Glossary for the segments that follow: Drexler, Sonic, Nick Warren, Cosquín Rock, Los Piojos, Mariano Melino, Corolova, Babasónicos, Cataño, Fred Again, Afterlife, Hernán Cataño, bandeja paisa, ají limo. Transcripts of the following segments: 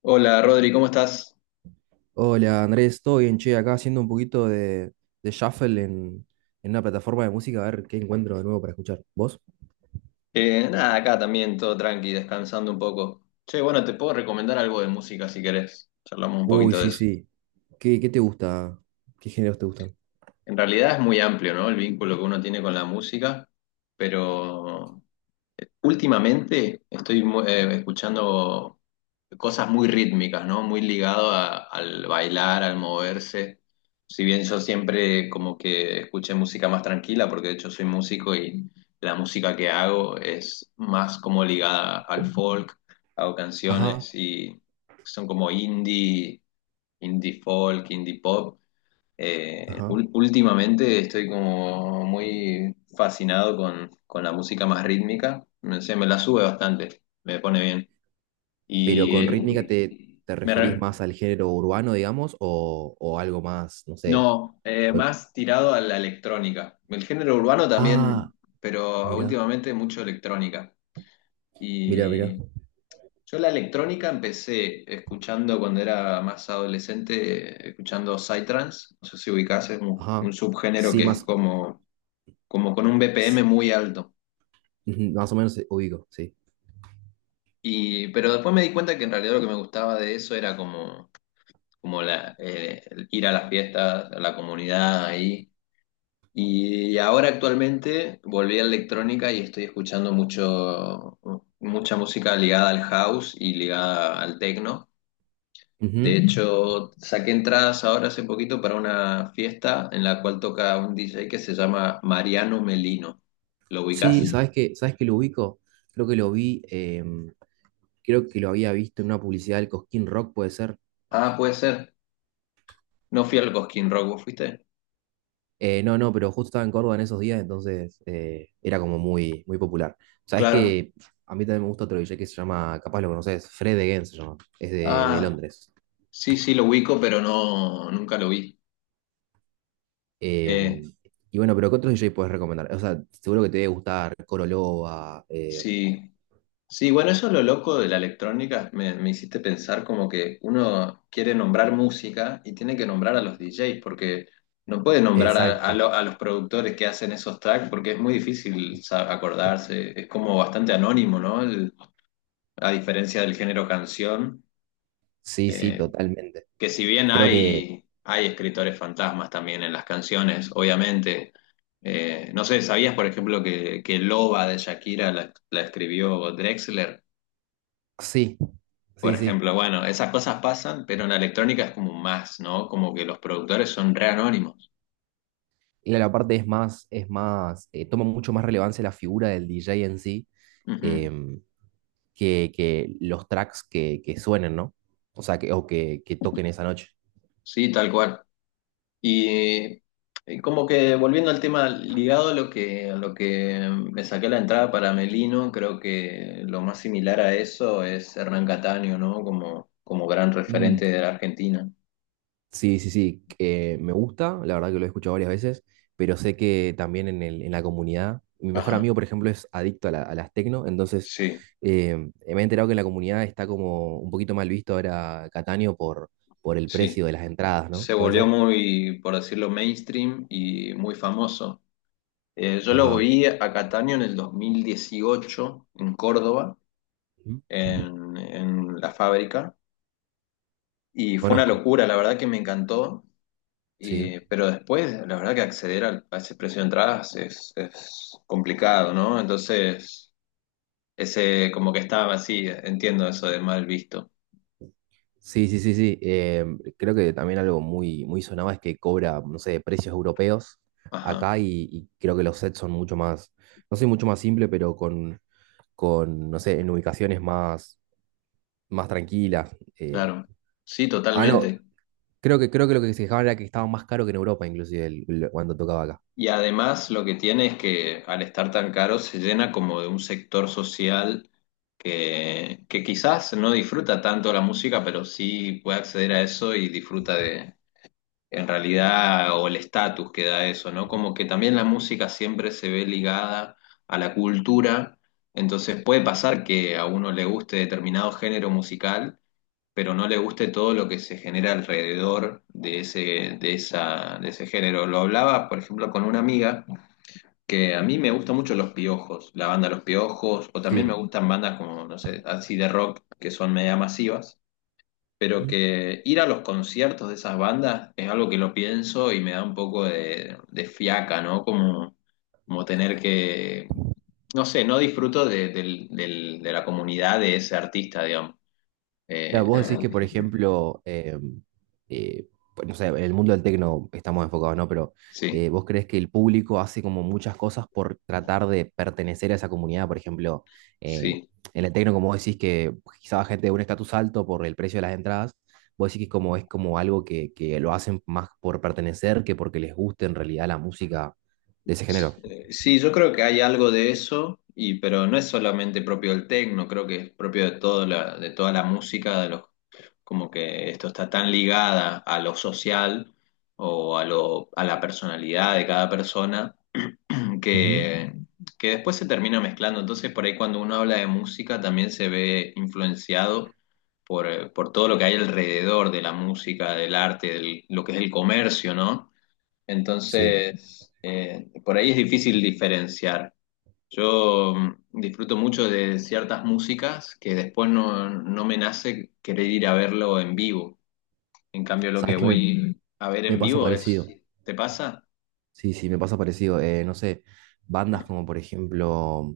Hola Rodri, ¿cómo estás? Hola Andrés, ¿todo bien? Che, acá haciendo un poquito de shuffle en una plataforma de música, a ver qué encuentro de nuevo para escuchar. ¿Vos? Nada, acá también todo tranqui, descansando un poco. Che, bueno, te puedo recomendar algo de música si querés. Charlamos un Uy, poquito de sí, eso. sí. ¿Qué te gusta? ¿Qué géneros te gustan? En realidad es muy amplio, ¿no? El vínculo que uno tiene con la música, pero últimamente estoy escuchando cosas muy rítmicas, ¿no? Muy ligado al bailar, al moverse. Si bien yo siempre como que escuché música más tranquila, porque de hecho soy músico y la música que hago es más como ligada al folk, hago Ajá, canciones y son como indie, indie folk, indie pop. Ajá. Últimamente estoy como muy fascinado con la música más rítmica. Se me la sube bastante, me pone bien. Pero Y con rítmica eh, te me referís re- más al género urbano, digamos, o algo más, no sé. no, ¿Folk? más tirado a la electrónica. El género urbano Ah, también, pero mira, últimamente mucho electrónica. mira, mira. Y yo la electrónica empecé escuchando cuando era más adolescente, escuchando psytrance. No sé si ubicás, es un, Ajá. un subgénero Sí, que es más, como con un BPM s- muy alto. ujú, más o menos ubico, sí. Pero después me di cuenta que en realidad lo que me gustaba de eso era como el ir a las fiestas, a la comunidad ahí. Y ahora actualmente volví a electrónica y estoy escuchando mucha música ligada al house y ligada al techno. De Ujú. hecho, saqué entradas ahora hace poquito para una fiesta en la cual toca un DJ que se llama Mariano Melino. ¿Lo ubicás? Sí, ¿sabes qué? ¿Sabes qué? Lo ubico. Creo que lo vi. Creo que lo había visto en una publicidad del Cosquín Rock, puede ser. Ah, puede ser. No fui al Cosquín Rock, ¿vos fuiste? No, no, pero justo estaba en Córdoba en esos días, entonces era como muy, muy popular. Sabes Claro. que a mí también me gusta otro DJ que se llama, capaz lo conoces, Fred Again se llama, es de Ah, Londres. sí, sí, lo ubico, pero no, nunca lo vi. Eh, Eh, y bueno, pero ¿qué otro DJ puedes recomendar? O sea, seguro que te debe gustar Corolova, sí, sí, bueno, eso es lo loco de la electrónica. Me hiciste pensar como que uno quiere nombrar música y tiene que nombrar a los DJs, porque no puede nombrar exacto, a los productores que hacen esos tracks, porque es muy difícil acordarse. Es como bastante anónimo, ¿no? A diferencia del género canción. sí, sí, eh, totalmente. que si bien Creo que hay escritores fantasmas también en las canciones, obviamente, no sé, ¿sabías, por ejemplo, que Loba de Shakira la escribió Drexler? sí, Por sí, sí. ejemplo, bueno, esas cosas pasan, pero en la electrónica es como más, ¿no? Como que los productores son re anónimos. Y la parte es más, toma mucho más relevancia la figura del DJ en sí. Ujú. em, que los tracks que suenen, ¿no? O sea, que, o que, que toquen esa noche. Sí, tal cual. Y eh, Como que volviendo al tema ligado a lo que me saqué la entrada para Melino, creo que lo más similar a eso es Hernán Cataño, ¿no? Como gran Mm, referente de la Argentina. sí, sí, sí, que me gusta, la verdad que lo he escuchado varias veces, pero sé que también en la comunidad, mi mejor Ajá, amigo, por ejemplo, es adicto a, a las tecno, entonces sí, eh, me he enterado que en la comunidad está como un poquito mal visto ahora Cataño por el sí. precio de las entradas, ¿no? Se ¿Puede volvió ser? muy, por decirlo, mainstream y muy famoso. Yo lo Ajá. vi a Cataño en el 2018 en Córdoba, Ujú. en la fábrica, y fue una Conozco, locura, la verdad que me encantó. sí. Pero después, la verdad que acceder a ese precio de entradas es complicado, ¿no? Entonces, ese como que estaba así, entiendo eso de mal visto. Sí, sí, sí, sí. Creo que también algo muy, muy sonado es que cobra, no sé, precios europeos Ajá, acá y creo que los sets son mucho más, no sé, mucho más simple, pero con, no sé, en ubicaciones más, más tranquilas. Claro. Sí, Ah, no, totalmente. Creo que lo que se quejaban era que estaba más caro que en Europa, inclusive, cuando tocaba acá. Y además lo que tiene es que al estar tan caro se llena como de un sector social que quizás no disfruta tanto la música, pero sí puede acceder a eso y disfruta de en realidad, o el estatus que da eso, ¿no? Como que también la música siempre se ve ligada a la cultura, entonces puede pasar que a uno le guste determinado género musical, pero no le guste todo lo que se genera alrededor de de ese género. Lo hablaba, por ejemplo, con una amiga que a mí me gustan mucho Los Piojos, la banda Los Piojos, o también me Sí. gustan bandas como, no sé, así de rock, que son media masivas pero Ujú. que ir a los conciertos de esas bandas es algo que lo pienso y me da un poco de fiaca, ¿no? Como tener que, no sé, no disfruto de la comunidad de ese artista, digamos. Claro, vos decís Claro. que, por ejemplo, eh, pues, no sé, en el mundo del tecno estamos enfocados, ¿no? Pero Sí, vos crees que el público hace como muchas cosas por tratar de pertenecer a esa comunidad, por ejemplo, eh, sí. en el tecno, como vos decís que quizá va gente de un estatus alto por el precio de las entradas, vos decís que como, es como algo que lo hacen más por pertenecer que porque les guste en realidad la música de ese género. Sí, yo creo que hay algo de eso, pero no es solamente propio del techno. Creo que es propio de toda la música, de los, como que esto está tan ligada a lo social o a la personalidad de cada persona, Ujú, que, que después se termina mezclando. Entonces, por ahí cuando uno habla de música también se ve influenciado por todo lo que hay alrededor de la música, del arte, de lo que es el comercio, ¿no? sí, Entonces, por ahí es difícil diferenciar. Yo disfruto mucho de ciertas músicas que después no me nace querer ir a verlo en vivo. En cambio, lo sabes que que voy a ver me en pasa vivo es. parecido. ¿Te pasa? Sí, sí, me pasa parecido. No sé, bandas como por ejemplo,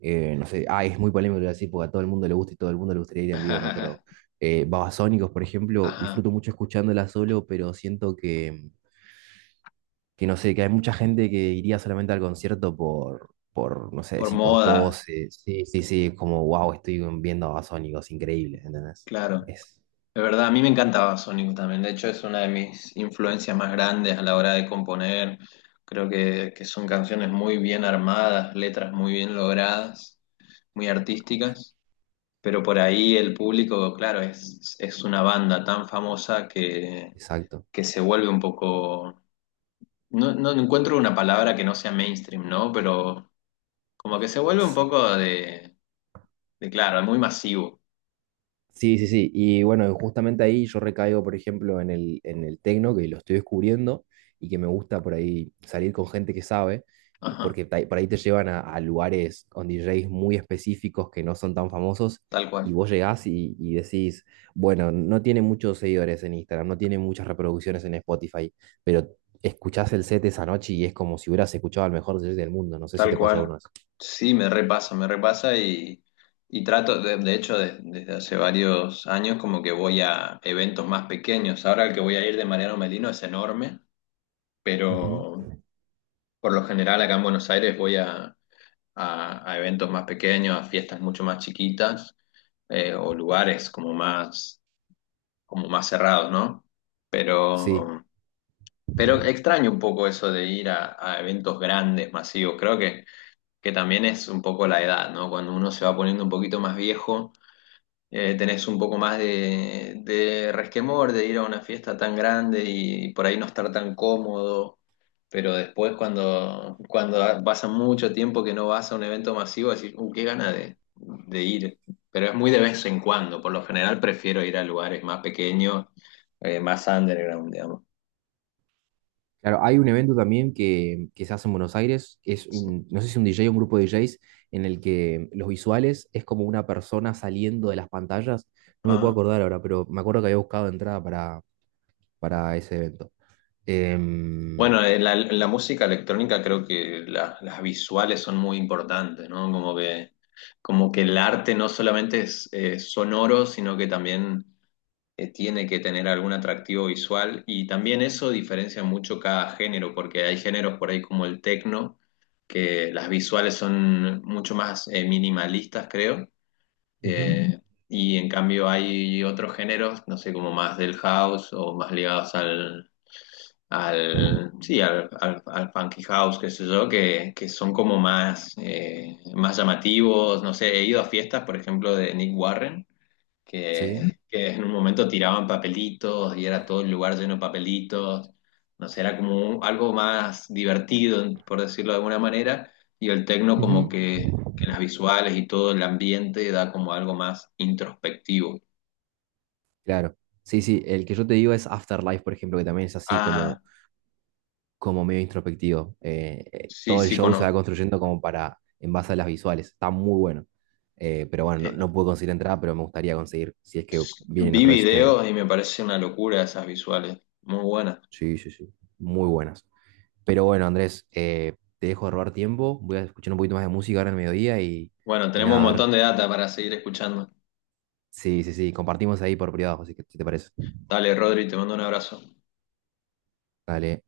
no sé, ah, es muy polémico lo que voy a decir porque a todo el mundo le gusta y todo el mundo le gustaría ir en vivo, ¿no? Pero Babasónicos, por ejemplo, Ajá, disfruto mucho escuchándola solo, pero siento que no sé, que hay mucha gente que iría solamente al concierto por no sé, por si por moda, poses. Sí, sí, sí, es como, wow, estoy viendo a Babasónicos, increíble, ¿entendés? claro. Es, De verdad, a mí me encantaba Sonic también. De hecho, es una de mis influencias más grandes a la hora de componer. Creo que son canciones muy bien armadas, letras muy bien logradas, muy artísticas. Pero por ahí el público, claro, es una banda tan famosa que, exacto. que se vuelve un poco, no encuentro una palabra que no sea mainstream, ¿no? Pero como que se vuelve un poco de claro, muy masivo. Sí, sí, sí. Y bueno, justamente ahí yo recaigo, por ejemplo, en el tecno, que lo estoy descubriendo y que me gusta por ahí salir con gente que sabe, Ajá, porque por ahí te llevan a lugares con DJs muy específicos que no son tan famosos tal y cual, vos llegás y decís, bueno, no tiene muchos seguidores en Instagram, no tiene muchas reproducciones en Spotify, pero escuchás el set esa noche y es como si hubieras escuchado al mejor DJ del mundo. No sé si tal te pasa alguna cual. vez. Sí, me repasa y trato, de hecho, desde hace varios años como que voy a eventos más pequeños. Ahora el que voy a ir de Mariano Melino es enorme, Ujú. pero por lo general acá en Buenos Aires voy a eventos más pequeños, a fiestas mucho más chiquitas o lugares como más cerrados, ¿no? Sí. Pero, pero extraño un poco eso de ir a eventos grandes, masivos. Creo que también es un poco la edad, ¿no? Cuando uno se va poniendo un poquito más viejo, tenés un poco más de resquemor de ir a una fiesta tan grande y por ahí no estar tan cómodo, pero después cuando pasa mucho tiempo que no vas a un evento masivo, decís, qué gana de ir, pero es muy de vez en cuando, por lo general prefiero ir a lugares más pequeños, más underground, digamos. Claro, hay un evento también que se hace en Buenos Aires, que es un, no sé si un DJ o un grupo de DJs, en el que los visuales es como una persona saliendo de las pantallas. No me puedo Ah. acordar ahora, pero me acuerdo que había buscado entrada para ese evento. Bueno, Em, en la música electrónica creo que las visuales son muy importantes, ¿no? Como que el arte no solamente es sonoro, sino que también tiene que tener algún atractivo visual. Y también eso diferencia mucho cada género, porque hay géneros por ahí como el techno, que las visuales son mucho más minimalistas, creo. ujú, Eh, y en cambio hay otros géneros, no sé, como más del house o más ligados sí, al funky house, qué sé yo, que son como más llamativos. No sé, he ido a fiestas, por ejemplo, de Nick Warren, que, sí, que en un momento tiraban papelitos y era todo el lugar lleno de papelitos. No sé, era como algo más divertido, por decirlo de alguna manera, y el techno como ujú, que, que las visuales y todo el ambiente da como algo más introspectivo. claro. Sí, sí, el que yo te digo es Afterlife, por ejemplo, que también es así Ah, como como medio introspectivo. Sí, Todo el sí, show se va conozco. construyendo como para, en base a las visuales. Está muy bueno. Pero bueno, no, no pude conseguir entrada, pero me gustaría conseguir si es que vienen Vi otra vez este año. videos y me parece una locura esas visuales. Muy buenas. Sí, sí, sí. Muy buenas. Pero bueno, Andrés, te dejo de robar tiempo. Voy a escuchar un poquito más de música ahora en el mediodía Bueno, y tenemos un nada, a ver. montón de data para seguir escuchando. Sí, sí, sí. Compartimos ahí por privado, así que si te parece. Dale, Rodri, te mando un abrazo. Dale.